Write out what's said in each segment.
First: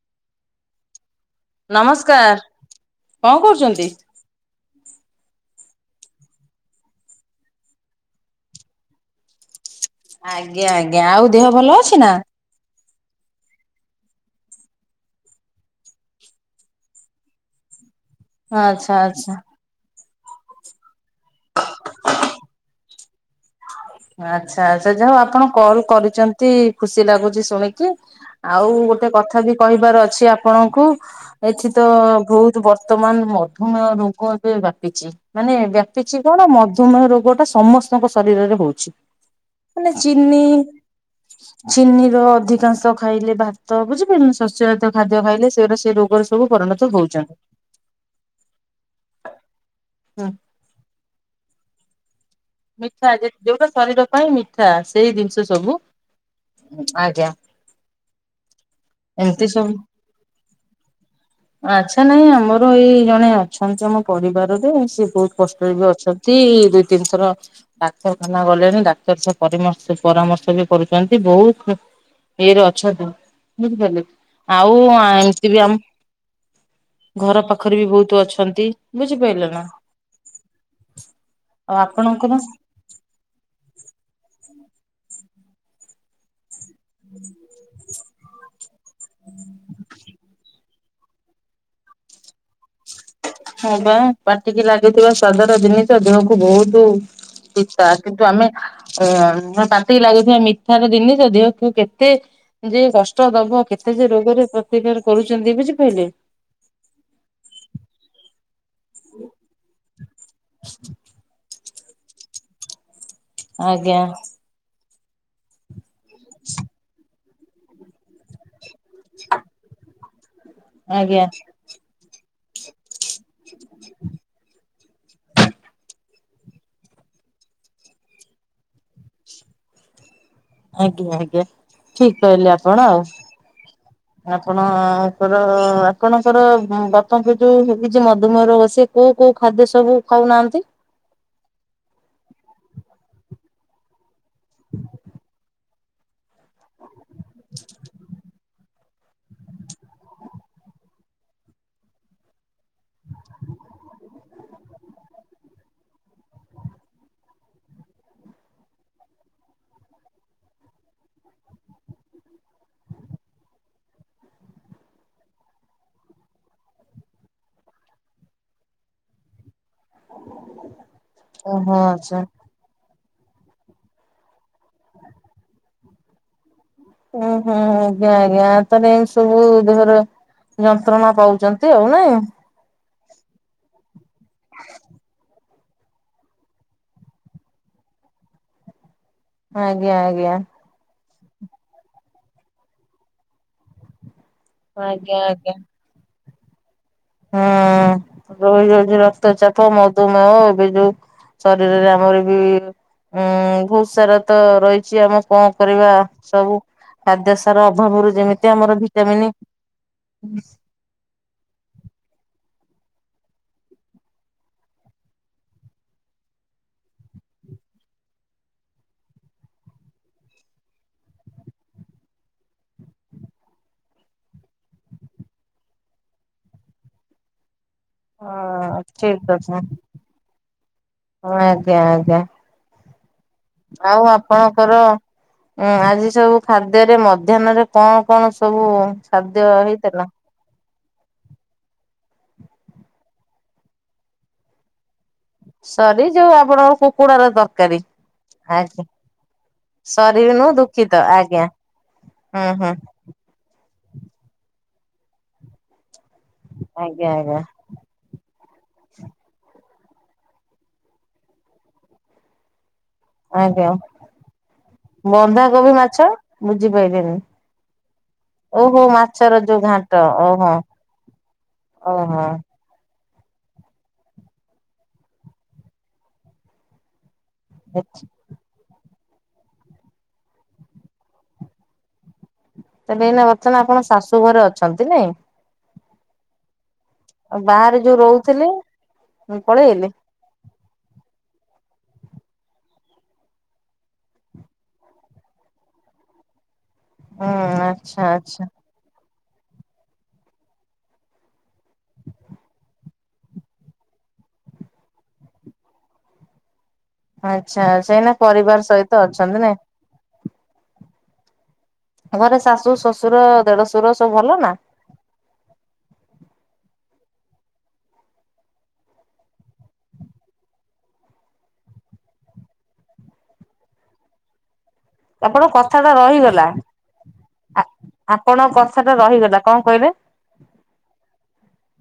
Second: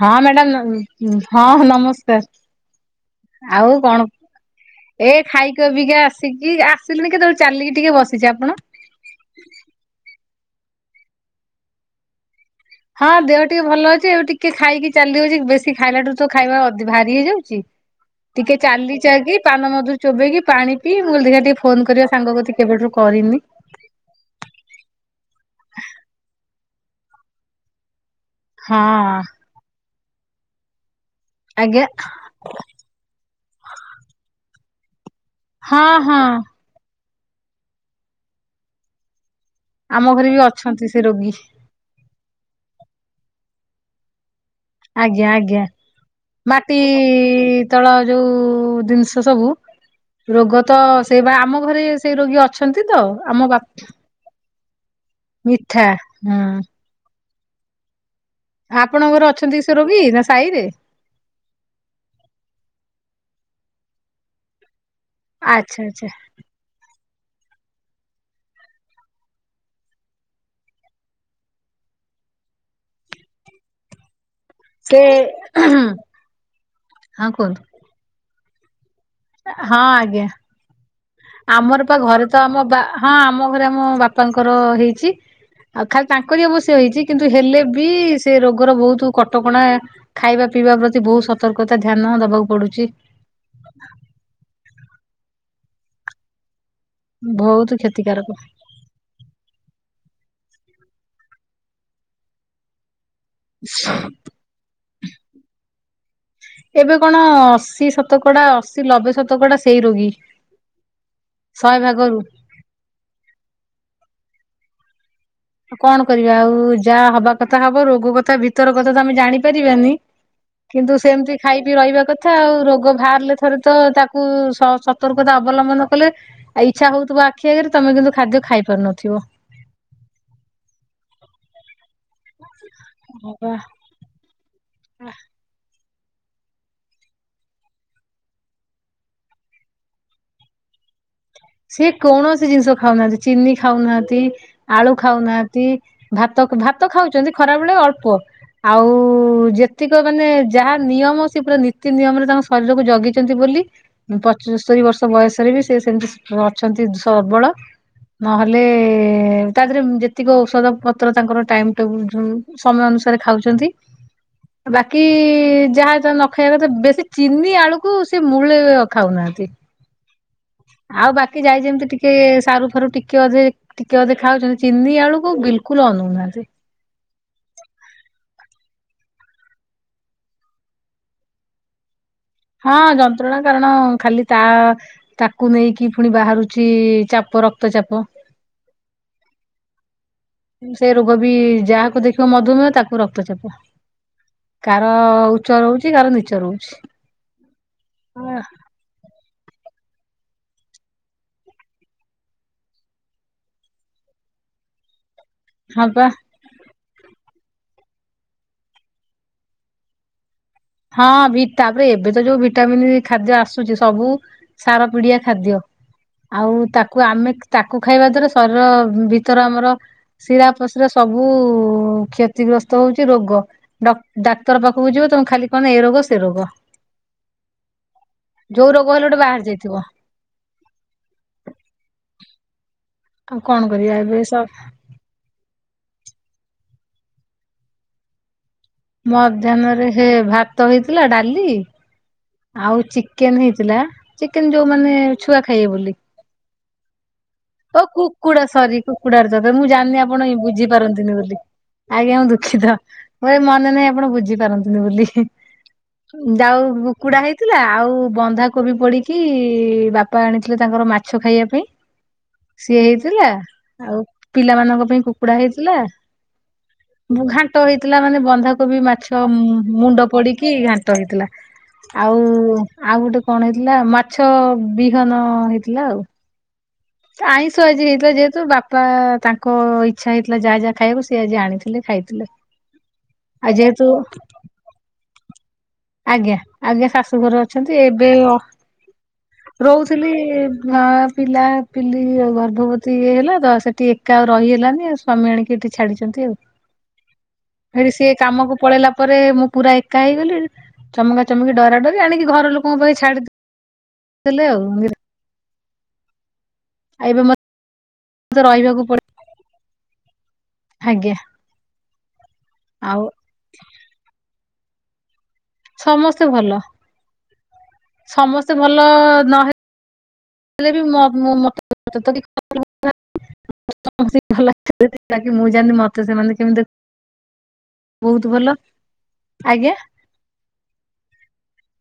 ହଁ ମ୍ୟାଡ଼ାମ ନ ଉଁ। ହଁ ନମସ୍କାର। କଣ ନମସ୍କାର ଆଉ କରୁଛନ୍ତି? କଣ। ଏ ଖାଇକ ବିକା ଆସିକି ଆସିଲିନି କେତେବେଳେ ଚାଲିକି ଟିକେ ବସିଛି ଆପଣ। ଆଜ୍ଞା ଆଜ୍ଞା ଆଉ ଦେହ ଭଲ ଅଛି ନା। ହଁ ଦେହ ଟିକେ ଭଲ ଅଛି ଏବେ ଟିକେ ଖାଇକି ଚାଲି ହଉଛି ବେଶୀ ଖାଇଲାଠୁ ତ ଖାଇବା ଅ ଭାରି ହେଇଯାଉଛି। ଟିକେ ଆଚ୍ଛା ଚାଲି ଯାଇ ଆଚ୍ଛା। କି ପାନ ମଧୁରି। ଚୋବେଇକି ପାଣି ପିଇ ମୁଁ କହିଲି ଦେଖି ବା ଟିକେ ଫୋନ କରିବା ସାଙ୍ଗ କତି କି କେବେଠରୁ କରିନି। ଆଚ୍ଛା ଆଚ୍ଛା ଯାହା ହଉ ଆପଣ କଲ କରିଛନ୍ତି ଖୁସି ଲାଗୁଛି ଶୁଣିକି। ଆଉ ଗୋଟେ ହଁ କଥା ବି କହିବାର ଅଛି ଆପଣଙ୍କୁ ଏଠି ତ ଆଜ୍ଞା ବହୁତ ବର୍ ବର୍ତମାନ ମଧୁମେହ ରୋଗ ଏବେ ବ୍ୟାପିଛି ମାନେ ହଁ ହଁ ବ୍ୟାପିଛି କଣ ମଧୁମେହ ରୋଗଟା। ସମସ୍ତଙ୍କ ଶରୀରରେ ହଉଛି ମାନେ ଆମ ଘରେ ବି ଚିନି। ଅଛନ୍ତି ସେ ରୋଗୀ ଚିନି ର ଅଧିକାଂଶ ଖାଇଲେ ଭାତ ବୁଝି ପାରିଲେ ଶସ୍ୟ। ଜାତିୟ ଖାଦ୍ୟ ଆଜ୍ଞା ଖାଇଲେ ଆଜ୍ଞା ସେଗୁରା ସେ ରୋଗରେ ସବୁ ମାଟି ପରିଣତ ହଉଚନ୍ତି। ତଳ ଯୋଉ ଜିନିଷ ସବୁ ରୋଗ ତ ସେଇ ବା ଆମ ଘରେ ସେଇ ରୋଗୀ ଅ ମିଠା ଯୋଉଟା ଶରୀର ପାଇଁ ମିଠା ସେଇ ଜିନିଷ ସବୁ ମିଠା ହୁଁ ଆଜ୍ଞା। ଆପଣଙ୍କର ଏମିତି ଅଛନ୍ତି ସବୁ ସେ ରୋଗୀ ନା ସାହି ରେ। ଆଚ୍ଛା ନାଇଁ ଆମର ଏଇ ଜଣେ ଅଛନ୍ତି ଆମ ପରିବାରରେ ସିଏ ବହୁତ। କଷ୍ଟ ରେ ଆଚ୍ଛା ବି ଆଚ୍ଛା ଅଛନ୍ତି ଦୁଇ ତିନି ଥର। ଡାକ୍ତରଖାନା ଗଲେଣି ଡାକ୍ତର ସେ ପରିମର୍ଶ ପରାମର୍ଶ ବି କରୁଛନ୍ତି ବହୁତ ଖ ଇଏରେ ଅଛନ୍ତି ବୁଝିପାରିଲେ। ଆଉ ସେ ଏମିତି ବି ଆମ ହଁ ଘର କୁହନ୍ତୁ ପାଖରେ ବି ବହୁତ ଅଛନ୍ତି। ବୁଝିପାରିଲେ ନା ହଁ ଆଜ୍ଞା ଆଉ ଆମର ପା ଘରେ ଆପଣଙ୍କର ତ ଆମ ବା ହଁ ଆମ ଘରେ ଆମ ବାପାଙ୍କର ହେଇଛି ଆଉ ଖାଲି ତାଙ୍କରି ଅବସ୍ ହେଇଛି କିନ୍ତୁ ହେଲେ ବି ସେ ରୋଗର ବହୁତ କଟକଣା ଖାଇବା। ପିଇବା ପ୍ରତି ବହୁତ ସତର୍କତା ଧ୍ୟାନ ଦବାକୁ ପଡ଼ୁଛି। ହଁ ବା ପାଟିକି ଲାଗୁଥିବା ସ୍ୱାଦର ଜିନିଷ ଦେହକୁ ବହୁତ ବହୁତ ପିତା କିନ୍ତୁ କ୍ଷତିକାରକ ଆମେ ଓ ମ ପାଟିକି ଲାଗୁଥିବା ମିଠାର ଜିନିଷ ଦେହ କୁ କେତେ ଯେ କ ଷ୍ଟ ଦବ କେତେ ଯେ ରୋଗରେ ପ୍ରତିକାର କରୁଛନ୍ତି ବୁଝିପାରିଲେ। ଏବେ କଣ ଅଶୀ ଶତକଡା ଅସ ଲବେ ଶତକଡ଼ା ସେଇ ରୋଗୀ ଶହେ ଭାଗରୁ। ଆଜ୍ଞା। କଣ କରିବା ଆଉ ଯାହା ହବା କଥା ହବ ରୋଗ କଥା ଭିତର କଥା ତ ଆମେ ଜାଣିପାରିବାନି। କିନ୍ତୁ ଆଜ୍ଞା ସେମିତି ଖାଇ ବି ରହିବା କଥା ଆଉ ରୋଗ ବାହାରିଲେ ଥରେ ତ ତାକୁ ସତର୍କତା ଅବଲମ୍ବନ କଲେ ଆଉ ଇଚ୍ଛା ହଉଥିବ ଆଖି ଆଗରେ ତମେ କିନ୍ତୁ ଖାଦ୍ୟ ଖାଇ ପାରୁନଥିବ। ଆଜ୍ଞା ଆଜ୍ଞା ଠିକ କହିଲେ ଆପଣ ଆଉ। ହଁ ବା ଆପଣ ବା। ଙ୍କର ଆପଣଙ୍କର ବାପାଙ୍କୁ ଯୋଉ ହେଇଛି ମଧୁମେହ ରୋଗ ସେ କୋଉ କୋଉ ଖାଦ୍ୟ ସବୁ ଖାଉନାହାନ୍ତି? ସିଏ କୌଣସି ଜିନିଷ ଖାଉନାହାନ୍ତି ଚିନି ଖାଉନାହାନ୍ତି ଆଳୁ ଖାଉନାହାନ୍ତି। ଭାତ ଭାତ ଖାଉଛନ୍ତି ଖରାବେେଳେ ଅଳ୍ପ। ଆଉ ଯେତିକ ମାନେ ଯାହା ନିୟମ ସେ ପୁରା ନୀତି ନିୟମରେ ତାଙ୍କ ଶରୀରକୁ ଜଗିଛନ୍ତି ବୋଲି ପଚସ୍ତରୀ ବର୍ଷ ବୟସରେ ବି ସେ ସେମିତି ଅଛନ୍ତି ସବଳ। ନହେଲେ ତା ଦେହରେ ଯେତିକି ଔଷଧ ପତ୍ର ତାଙ୍କର ଟାଇମ ଟେବୁଲ ସବୁ। ସମୟ ଅନୁସାରେ ଖାଉଛନ୍ତି। ବାକି ଯାହା ଯ ନ ଖାଇବା କଥା ବେଶୀ ଚିନି ଆଳୁକୁ ସେ ମୂଳେ ଖାଉନାହାନ୍ତି। ଆଉ ବାକି ଯାଇ ଓହୋ ଯେମିତି ଟିକେ ଆଚ୍ଛା। ସାରୁ ଫାରୁ ଟିକେ ଅଧେ ଟିକେ ଅଧେ ଖାଉଛନ୍ତି ଚିନି ଆଳୁକୁ ବିଲ୍ କୁଲ୍ ଅନଉନାହାନ୍ତି। ଓ ହୁଁ ଆଜ୍ଞା ଆଜ୍ଞା ତାହଲେ ଏମିତି ସବୁ ଧର ଯନ୍ତ୍ରଣା ପାଉଛନ୍ତି ଆଉ ନା? ହଁ ଯନ୍ତ୍ରଣା କାରଣ ଖାଲି ତା ତାକୁ ନେଇକି ପୁଣି ବାହାରୁଛି ଚାପ ରକ୍ତ ଚାପ। ଆଜ୍ଞା ଆଜ୍ଞା। ସେ ରୋଗ ବି ଯାହାକୁ ଦେଖିବ ମଧୁମେହ ତାକୁ ରକ୍ତଚାପ। କାହାର ଆଜ୍ଞା ଆଜ୍ଞା। ଉଚ୍ଚ ରହୁଛି କାହାର ନିଚ ରହୁଛି। ହୁଁ ରହିଯାଉଛି ର କ୍ତ ଚାପ ମଧୁମେହ ଏବେ ଯୋଉ ଶରୀରରେ ଆମର ବି ଉୁଁ ବହୁତ ସାରା ତ ରହିଛି ଆମେ କଣ ହଁ କରିବା ପା ସବୁ ଖାଦ୍ୟ ସାର ଅଭାବରୁ ଯେମିତି ଆମର ଭିଟାମିନ୍। ହଁ ଭି ତାପରେ ଏବେ ତ ଯୋଉ ଭିଟାମିିନ ଖାଦ୍ୟ ଆସୁଛି ସବୁ ସାର ପଡ଼ିବା ଖାଦ୍ୟ। ଆଉ ତାକୁ ଆମେ ତାକୁ ଖାଇବା ଦ୍ଵାରା ଶରୀର ଭିତର ଆମର ଶିରାପଶିରା ସବୁ କ୍ଷତିଗ୍ରସ୍ତ ହଉଛି ରୋଗ। ଡ ଡାକ୍ତର ପାଖକୁ ଯିବ ତମ ଖାଲି କଣ ନା ଏ ରୋଗ ସେ ରୋଗ। ଯୋଉ ହଁ ରୋଗ ହେଲେ ଠିକ ଗୋଟେ ବାହାରି ଯାଇଥିବ। ହ ଆଜ୍ଞା ଆଜ୍ଞା। ଆଉ କଣ କରିବା ଆଉ ଏବେ ସବ ଆପଣଙ୍କର ହୁଁ ଆଜି ସବୁ ଖାଦ୍ୟରେ ମଧ୍ୟାହ୍ନରେ କଣ କଣ ସବୁ? ଖାଦ୍ୟ ମଧାହ୍ନରେ ହେଇଥିଲା? ହେ ଭାତ ହେଇଥିଲା ଡାଲି ଆଉ ଚିକେନ ହେଇଥିଲା ଚିକେନ ଯୋଉ ମାନ ଛୁଆ ଖାଇବେ ବୋଲି ସରି ଯୋଉ ଆପଣଙ୍କର କୁକୁଡାର ତରକାରୀ ଓ କୁକୁଡା ସରି ଆଜ୍ଞା। କୁକୁଡ ତବେ ମୁଁ ଜାଣିନି ସରି ଆପଣ ବି ନୁହଁ ଦୁଃଖିତ ବୁଝିପାରନ୍ତିନି ବୋଲି ଆଜ୍ଞା ଆଜ୍ଞା ମୁ ହୁଁ ହୁଁ ଦୁଃଖିତ। ମୋ ଏ ମନେ ନାହିଁ ଆପଣ ବୁଝିପାରନ୍ତିନି ବୋଲି ଯାଉ ଆଜ୍ଞା କୁକୁଡା ଆଜ୍ଞା ହେଇଥିଲା ଆଉ ବନ୍ଧାକୋବି ପଡିକି ବାପା ଆଣିଥିଲେ ତାଙ୍କର ମାଛ ଖାଇବା ପାଇଁ ସିଏ ହେଇଥିଲା ଆଜ୍ଞା। ଆଉ ପିଲାମାନଙ୍କ ପାଇଁ କୁକୁଡା ବନ୍ଧାକୋବି ହେଇଥିଲା। ମାଛ ବୁଝିପାଇଲିନି ଘାଣ୍ଟ ହେଇଥିଲା ମାନେ ଓହୋ ବନ୍ଧାକୋବି ମାଛ ମାଛର ଯୋଉ ଘାଣ୍ଟ ମୁଣ୍ଡ ଓହୋ। ପଡିକି ଘାଣ୍ଟ ହେଇଥିଲା। ଆଉ ଓହୋ ଆଉ ଗୋଟେ କଣ ହେଇଥିଲା ମାଛ ବିହନ ହେଇଥିଲା ଆଉ। ଆଇଁସ ଆଜି ହେଇଥିଲା ଯେହେତୁ ତୋ ବାପା ତାଙ୍କ ଇଚ୍ଛା ହେଇଥିଲା ଯାହା ଯାହା ଖାଇବାବ ସେ ଆଜି ଆଣିଥିଲେ ଖାଇଥିଲେ। ତେବେ ଏଇନା ଆଉ ବର୍ତ୍ତମାନ ଆପଣ ଯେହେତୁ ଶାଶୁ ଘରେ ଅଛନ୍ତି ନାଇଁ। ଆଜ୍ଞା ଆଜ୍ଞା ଶାଶୁଘରେ ଆଉ ଅଛନ୍ତି ବାହାରେ ଯୋଉ ଏବେ ରହୁଥିଲେ ପଳେଇଲେ ରହୁଥିଲି ମା ପିଲା ପିଲି ଆଉ ଗର୍ଭବତୀ ଇଏ ହେଲା ତ ସେଠି ଏକା ଆଉ ରହି ହେଲାନି ଆଉ ସ୍ଵାମୀ ଆଣିକି ଏଠି ଛାଡିଛନ୍ତି ଆଉ। ହୁଁ ଫ ଆଚ୍ଛା ସେିଏ ଆଚ୍ଛା। କାମକୁ ପଳେଇଲା ତା ପରେରେ ମୁଁ ପୁରା ଏକା ହେଇଗଲି ଚମକା ଚମକି ଡରା ଡରି ଆଣିକି ଘର ଲୋକଙ୍କ ପାଇଁ ଛାଡିି ହେଲେ ଆଉ। ଏବେ ଆଚ୍ଛା ସେଇନା ମତେ ପରିବାର ରହିବାକୁ ପଡେ ସହିତ ଅଛନ୍ତି ନାଇ ଆଜ୍ଞା। ଘରେ ଶାଶୁ ଆଉ ଶ୍ୱଶୁର ଦେଢଶୁର ସବୁ ଭଲ ନା। ସମସ୍ତେ ଭଲ। ସମସ୍ତେ ଭଲ ନହେଲେ ହେଲେବି ମତେ ତ [unintelligible] ତ ଭଲ କି ମୁଁ ଆପଣଙ୍କ କଥା ଯାନ୍ତି ଟା ମତେ ସେମାନେ ରହିଗଲା। କେମିତି ବହୁତ ଆପଣଙ୍କ ଭଲ କଥା ଟା ରହିଗଲା କଣ ଆଜ୍ଞା କହିଲେ।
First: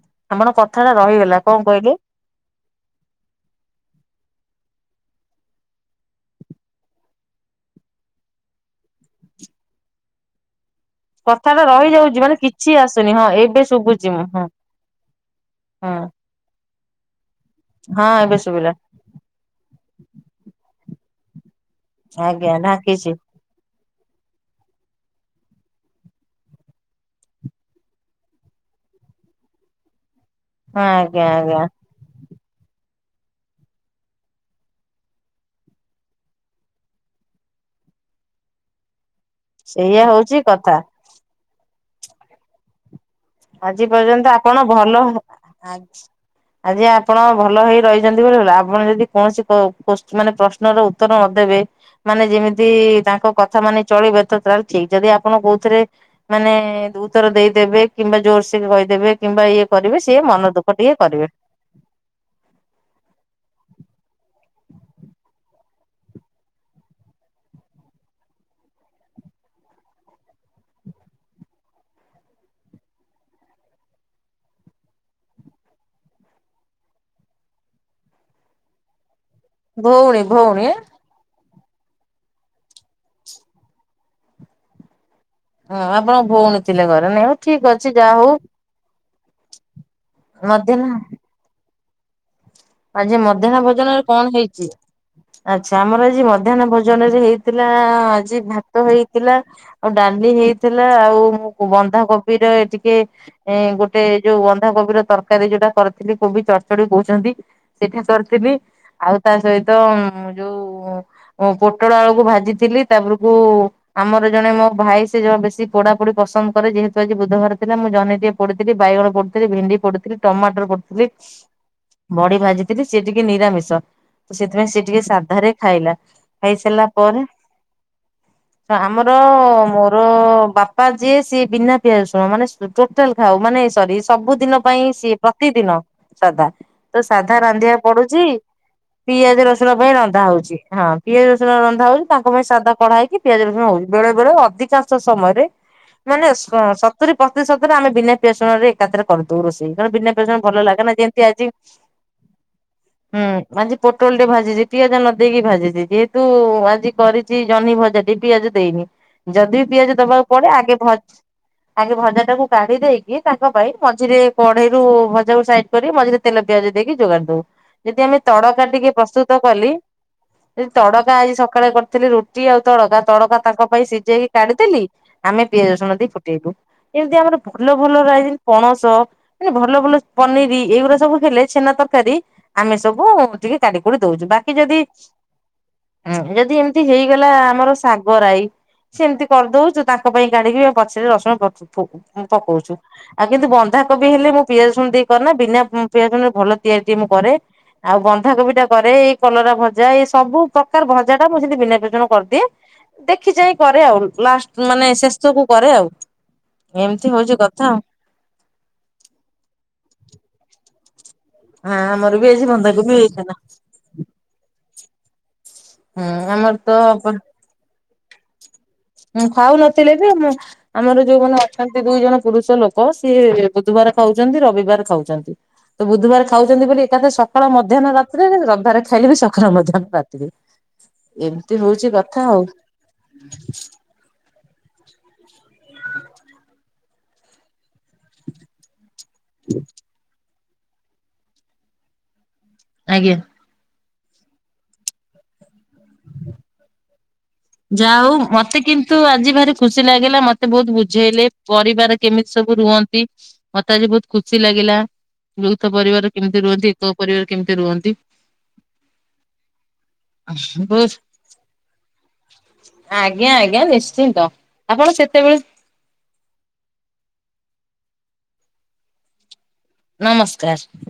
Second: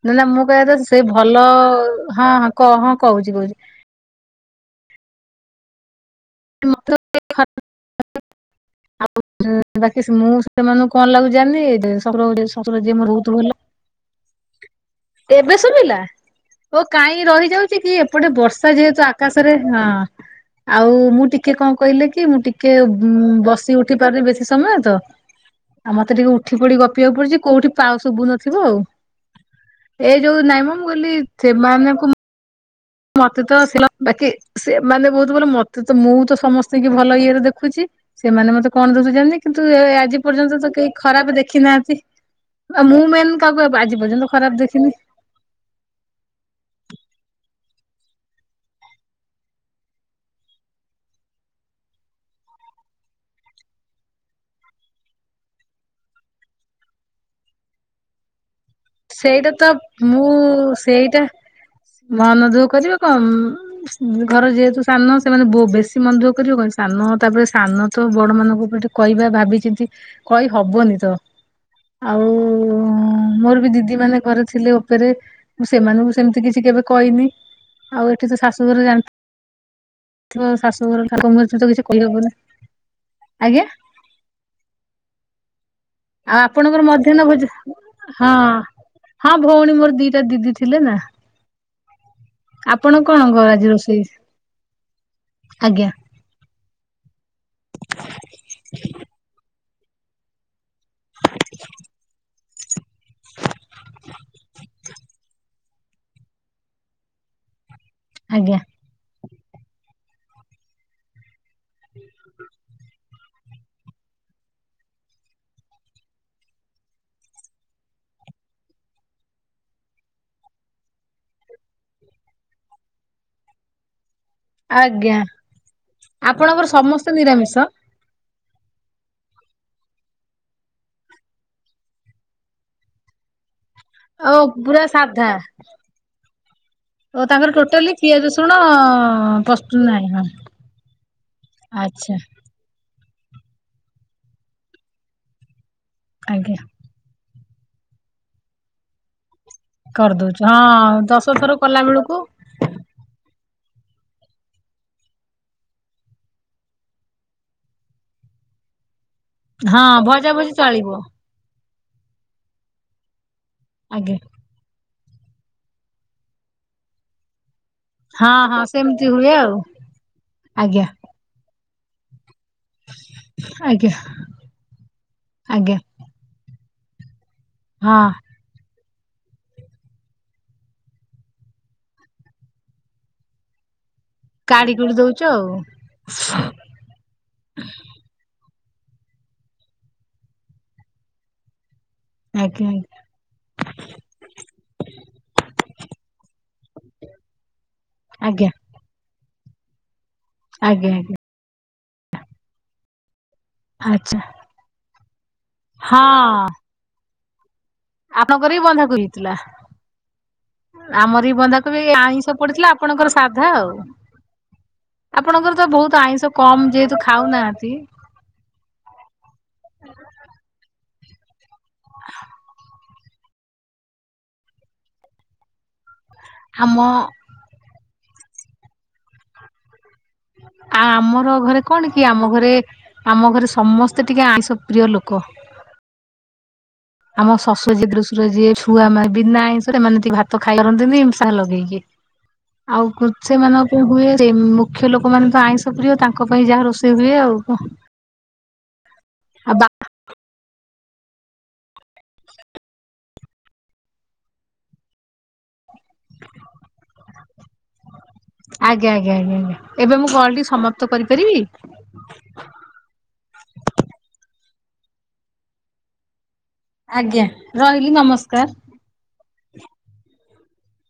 ନା ନା ମୁଁ ଆପଣ କହିବା ତ କଥାଟା ସେଇ ରହିଗଲା ଭଲ କଣ କହିଲେ? ହଁ ହ ହଁ କହୁଛି କହୁଛି ଆଉ ବାକି ମୁଁ ସେମାନଙ୍କୁ କଣ ଲାଗୁଛି କଥାଟା ଜାଣିନି ରହିଯାଉଛି ସାସ ମାନେ କିଛି ଶଶୁର ଯିଏ ଆସୁନି ମୋର ହଁ ବହୁତ ଭଲ। ଏବେ ଶୁଭୁଛି ମୁଁ ହଁ। ଏବେ ହଁ ଶୁଭିଲା ଓ କାହିଁକି ରହିଯାଉଛି କି ହଁ ଏପଟେ ଏବେ ବର୍ଷା ଶୁଭିଲା। ଯେହେତୁ ଆକାଶରେ ହଁ ଆଉ ମୁଁ ଟିକେ କଣ କହିଲେ କି ମୁଁ ଆଜ୍ଞା ଟିକେ ଢାଙ୍କିଛି ବସି ଉଠ ଉଠି ପାରୁନି ବେଶୀ ସମୟ ତ ଆଉ ମତେ ଟିକେ ଉଠି ପଡିି ଗପିବାକୁ ପଡୁଛି କୋଉଠି ପାଉ ଶୁଭୁନଥିବ ଆଉ। ଏଇ ଯୋଉ ନାଇମ ହଁ ମୁ କହିଲି ଆଜ୍ଞା ଆଜ୍ଞା ସେମାନେ ମତେ ତ ବାକି ସେ ମାନେ ବହୁତ ଭଲ ମତେ ତ ମୁଁ ତ ସମସ୍ତଙ୍କୁ ଭଲ ଇଏରେ ଦେଖୁଛି। ସେମାନେ ମତେ କଣ ଦେଖୁଛନ୍ତି କିନ୍ତୁ ସେଇଆ ଆଜି ହଉଛି ପର୍ଯ୍ୟନ୍ତ ତ କଥା। କେହି ଖରାପ ଦେଖି ନାହାନ୍ତି। ଆଉ ମୁଁ ମେନ କାହାକୁ ଆଜି ପର୍ଯ୍ୟନ୍ତ ଖରାପ ଦେଖିନି। ଆଜ୍ଞା। ଆଜି ଆପଣ ଭଲ ହେଇ ରହିଛନ୍ତି ବୋଲି ଭଲ ଆପଣ ଯଦି କୌଣସି କୁ ମାନେ ପ୍ରଶ୍ନ ପ୍ରଶ୍ନର ଉତ୍ତର ନ ଦେବେ ମାନେ ଯେମିତି ତାଙ୍କ କଥା ମାନି ଚଳିବେ ତ ତାହେଲେ ଠିକ ଯଦି ଆପଣ କୋଉଥିରେ ମାନେ ଉତର ଦେଇଦେବେ କିମ୍ବା ଜୋରସେ ଟିକେ କହିଦେବେ କିମ୍ବା ସେଇଟା ତ ଇଏ କରିବେ ସିଏ ମୁଁ ମନ ଦୁଃଖ ଟିକେ ସେଇଟା କରିବେ। ମନ ଦୁଃଖ କରିବ କଣ? ଘର ଯେହେତୁ ସାନ ସେମାନେ ବେଶୀ ମନଦୁଃଖ କରିବେ କହିଲ ସାନ ତାପରେ ସାନ ତ ବଡମାନଙ୍କ ଉପରେ କହିବା ଭାବିଚିନ୍ତି କହି ହବନି ତ ଆଉ ମୋର ବି ଦିଦି ମାନେ କରିଥିଲେ ଉପରେ ମୁ ସେମାନଙ୍କୁ ସେମିତି କିଛି କେବେ କହିନି। ଆଉ ଏଠି ତ ଶାଶୁଘରେ ଭଉଣୀ ଜାଣିଥିବୁ। ତ ଭଉଣୀ ଶାଶୁଘର ଠାକୁଙ୍କର ତ କିଛି କହି ହବନି ଆଜ୍ଞା। ହଁ ଆପଣଙ୍କ ଆଉ ଭଉଣୀ ଆପଣଙ୍କର ଥିଲେ ଘରେ ନାଇଁ ମଧ୍ୟାହ୍ନ ହଉ ଠିକ ଅଛି ଭୋଜନ ଯାହା ହଁ। ହଉ ହଁ ଭଉଣୀ ମୋର ଦିଟା ଦିଦି ଥିଲେ ମଧ୍ୟାହ୍ନ ନା। ଆପଣ ଆଜି କଣ କ ମଧ୍ୟାହ୍ନ ଆଜି ଭୋଜନରେ ରୋଷେଇ କଣ ହେଇଛି ଆଚ୍ଛା ଆଜ୍ଞା ଆମର ଆଜି ମଧ୍ୟାହ୍ନ ଭୋନ ରେ ହେଇ ଥିଲା ଆଜି ଭାତ ହେଇଥିଲା ଆଉ ଡାଲି ହେଇଥିଲା ଆଉ ମୁଁ ବନ୍ଧାକୋବି ଟିକେ ଗୋଟେ ଯୋଉ ବନ୍ଧାକୋବିର ତରକାରୀ ଯୋଉଟା କରି ଥିଲା କୋବି ଚଢଚଢ କହୁଛନ୍ତି ସେଇଠା କରିଥିଲି ଆଜ୍ଞା ଆଉ ତା ସହିତ ଯୋଉ ପୋଟଳ ଆଳୁକୁ ଭାଜିଥିଲି ତାପରକୁ ଆମର ଜଣେ ମୋ ଭାଇ ସେ ବେଶୀ ପୋଡାପୋଡି ପସନ୍ଦ କରେ ଯେହେତୁ ଆଜି ବୁଧବାର ଥିଲା ମୁଁ ଜନେଟିଏ ପୋଡିଥିଲି ବାଇଗଣ ପୋଡିଥିଲି ଭେଣ୍ଡି ପୋଡିଥିଲି ଟମାଟର ପୋଡିଥିଲି ବଡି ଭାଜିଥିଲି ସିଏ ଟିକେ ନିରାମିଷ। ତ ସେଥିପାଇଁ ସେ ଟିକେ ଆଜ୍ଞା ସାଧାରେ ଖାଇଲା ଖାଇ ଆପଣଙ୍କର ସାରିଲା ସମସ୍ତେ ପରେ ନିରାମିଷ [inaudible] ଆମର ମୋର ବାପା ଯିଏ ସିଏ ବିନା ପିଆଜ ରଶୁଣ ମାନେ ଟୋଟାଲ ଖାଉ ମାନେ ସରି ଓ ସବୁଦିନ ପୁରା ପାଇଁ ସିଏ ସାଧା ପ୍ରତିଦିନ ସାଧା। ତ ଓ ସାଧା ତାଙ୍କର ରାନ୍ଧିବା ଟୋଟାଲି ପଡୁଛି ପିଆଜ ରସୁଣ ପିଆଜ ରସୁଣ ପଶୁ ପାଇଁ ନାହିଁ ରନ୍ଧା ହଁ ହଉଛି ହଁ। ପିଆଜ ରସୁଣ ରନ୍ଧା ହଉଛି ଆଚ୍ଛା ତାଙ୍କ ପାଇଁ ସାଧା କଢା ହେଇକି ପିଆଜ ରସୁଣ ହଉଛି ବେଳେ ବେଳେ ଅଧିକାଂଶ ସମୟରେ ମାନେ ଆଜ୍ଞା ସ-ସତ ପ୍ରତିଶତରେ ଆମେ ବିନା ପିଆଜ ରସୁଣ ଏକାଥରେ କରିଦଉ ରୋଷେଇ କାରଣ ବିନା ପିଆଜ ରସୁଣ ଭଲ ଲାଗେନା ଯେମିତି ଆଜି କଲାବେଳକୁ ହୁଁ ଆଜି ପୋଟଳ ଟେ ଭାଜିଛି ପିଆଜ ନ ଦେଇକି ଭାଜିଛି ଯେହେତୁ ଆଜି କରି ଆଜି ଜହ୍ନି ଭଜା ଟିକେ ପିଆଜ ଦେଇନି ଯଦି ବି ହଁ ପିଆଜ ଦବାକୁ ଭଜା ପଡେ ଭଜି ଆଗେ ଚଳିବ ଭଜା ଆଗେ ଭଜା ଟାକୁ କାଢି ଦେଇକି ତାଙ୍କ ପାଇଁ ଆଜ୍ଞା ମଝିରେ କଢେଇରୁ ଭଜା ସାଇଡ କରି ମଝିରେ ତେଲ ପିଆଜ ଦେଇକି ଯୋଗା ଦଉ। ଯଦି ଆମେ ହଁ ହଁ ତଡକା ଟିକେ ସେମିତି ହୁଏ ପ୍ରସ୍ତୁତ ଆଉ କଲି ଆଜ୍ଞା ତଡକା ଆଜି ସକାଳେ କରିଥିଲି ରୁଟି ଆଉ ତଡକା ତଡକା ତାଙ୍କ ପାଇଁ ଆଜ୍ଞା ସିଝେଇକି କାଢିଦେଲି। ଆମେ ପିଆଜ ଆଜ୍ଞା ରସୁଣ ଦେଇ ଫୁଟେଇବୁ। ଏମିତି ଆମର ଭଲ ହଁ ଭଲତି ପଣସ ମାନେ ଭଲ ଭଲ ପନିର ଏଇଗୁଡା ସବୁ ହେଲେ ଛେନା ତରକାରୀ ଆମେ ସବୁ ଟିକେ ଦଉଛୁ ବାକି କାଢି ଯଦି କୁଢି ଦଉଛୁ ଆଉ ଯଦି ଏ ହେଇଗଲା ଆମର ଶାଗରଈ ସେମିତି କରିଦଉ ଯୋଉ ତାଙ୍କ ପାଇଁ କାଢିକି ପଛରେ ରସୁଣ ଆଜ୍ଞା ପକଉଛୁ ଆଉ କିନ୍ତୁ ବନ୍ଧାକୋବି ହେଲେ ମୁଁ ପିଆଜ ରସୁଣ ଦେଇକିନା ବିନା ପିଆଜ ରସୁଣ ଭଲ ତିଆରି ମୁଁ କରେ ଆଉ ଆଜ୍ଞା ବନ୍ଧାକୋବି ଟା କରେ ଏଇ କଲରା ଭଜା ଏଇ ସବୁ ପ୍ରକାର ଆଜ୍ଞା ଆଜ୍ଞା ଭଜା ମୁଁ ସେ ବିନା ଜଣ କରିଦିଏ ଦେଖି ଯାଇଁ କରେ ଆଉ ଆଚ୍ଛା ଲାଷ୍ଟ ମାନେ ସବୁ କରେ ଆଉ ହଁ ଏମିତି ହଉଛି କଥା ଆଉ। ଆପଣଙ୍କର ବି ବନ୍ଧାକୁ ହେଇଥିଲା ଆମର ହଁ ବନ୍ଧାକୋବି ଆମର ବି ଆଇଁଷ ଆଜି ପଡିଥିଲା ବନ୍ଧାକୋବି ଆପଣଙ୍କର ହେଇଥିଲା। ସାଧା ଆଉ। ଆପଣଙ୍କର ତ ବହୁତ ହୁଁ ଆଇଁଷ ଆମର କମ ଯେହେତୁ ଖାଉନାହାନ୍ତି? ହଁ ଖାଉନଥିଲେ ବି ଆମ ଆମର ଯୋଉମାନେ ଅଛନ୍ତି ଦୁଇ ଜଣ ପୁରୁଷ ଲୋକ ଲୋକ ସିଏ ବୁଧବାର ଖାଉଛନ୍ତି ରବିବାର ଖାଉଛନ୍ତି ତ ବୁଧବାର ଖାଉଛନ୍ତି ଆମ ବୋଲି ଏକା ତ ସକାଳ ମଧ୍ୟାହ୍ନ ରାତିରେ ରବିବାରେ ଖାଇଲେବି ସକାଳ ମଧ୍ୟାହ୍ନ ରାତିରେ। ଆ ଆମର ଏମିତି ଘରେ ହଉଛି କଣ କି କଥା ଆମ ଆଉ। ଘରେ ଆମ ଘରେ ସମ ତେ ଟିକେ ଆଇଁଷ ପ୍ରିୟ ଲୋକ। ଆମ ଶଶୁର ଯି ଦୁଶୁରର ଯିଏ ଛୁଆ ମ ବି ନାଇର ଏମାନେ ତ ଖାଇପାରନ୍ତିନି ନିମଷା ଲଗେଇକି ଆଉ ଆଜ୍ଞା। ସେମାନ ହୁଏ ମୁଖ୍ୟ ଲୋକ ମାନେ ତ ଆଇଁଷ ପ୍ରିୟ ତାଙ୍କ ପାଇଁ ଯାହା ରୋଷେଇ ହୁଏ ଆଉ କଣ। ଯାହା ହଉ ମତେ କିନ୍ତୁ ଆଜି ଭାରି ଆଉ ଖୁସି ଲାଗିଲା ମତେ ମତେ ବହୁତ ବୁଝେଇଲେ ପରିବାର କେମିତି ସବୁ ରୁହନ୍ତି ମତେ ଆଜି ବହୁତ ଖୁସି ଲାଗିଲା। ବୌଥ ପରିବାର କେମିତି ରୁହନ୍ତି ଏକ ପରିବାର କେମିତି ରୁହନ୍ତି। ଆଜ୍ଞା ଆଜ୍ଞା ଆଜ୍ଞା ଏବେ ମୁଁ କଲ୍ ଟିକେ ସମାପ୍ତ ବହୁତ କରିପାରିବି? ଆଜ୍ଞା ଆଜ୍ଞା ନିଶ୍ଚିନ୍ତ ଆପଣ ସେତେବେଳେ ଆଜ୍ଞା ରହିଲି ନମସ୍କାର। ନମସ୍କାର।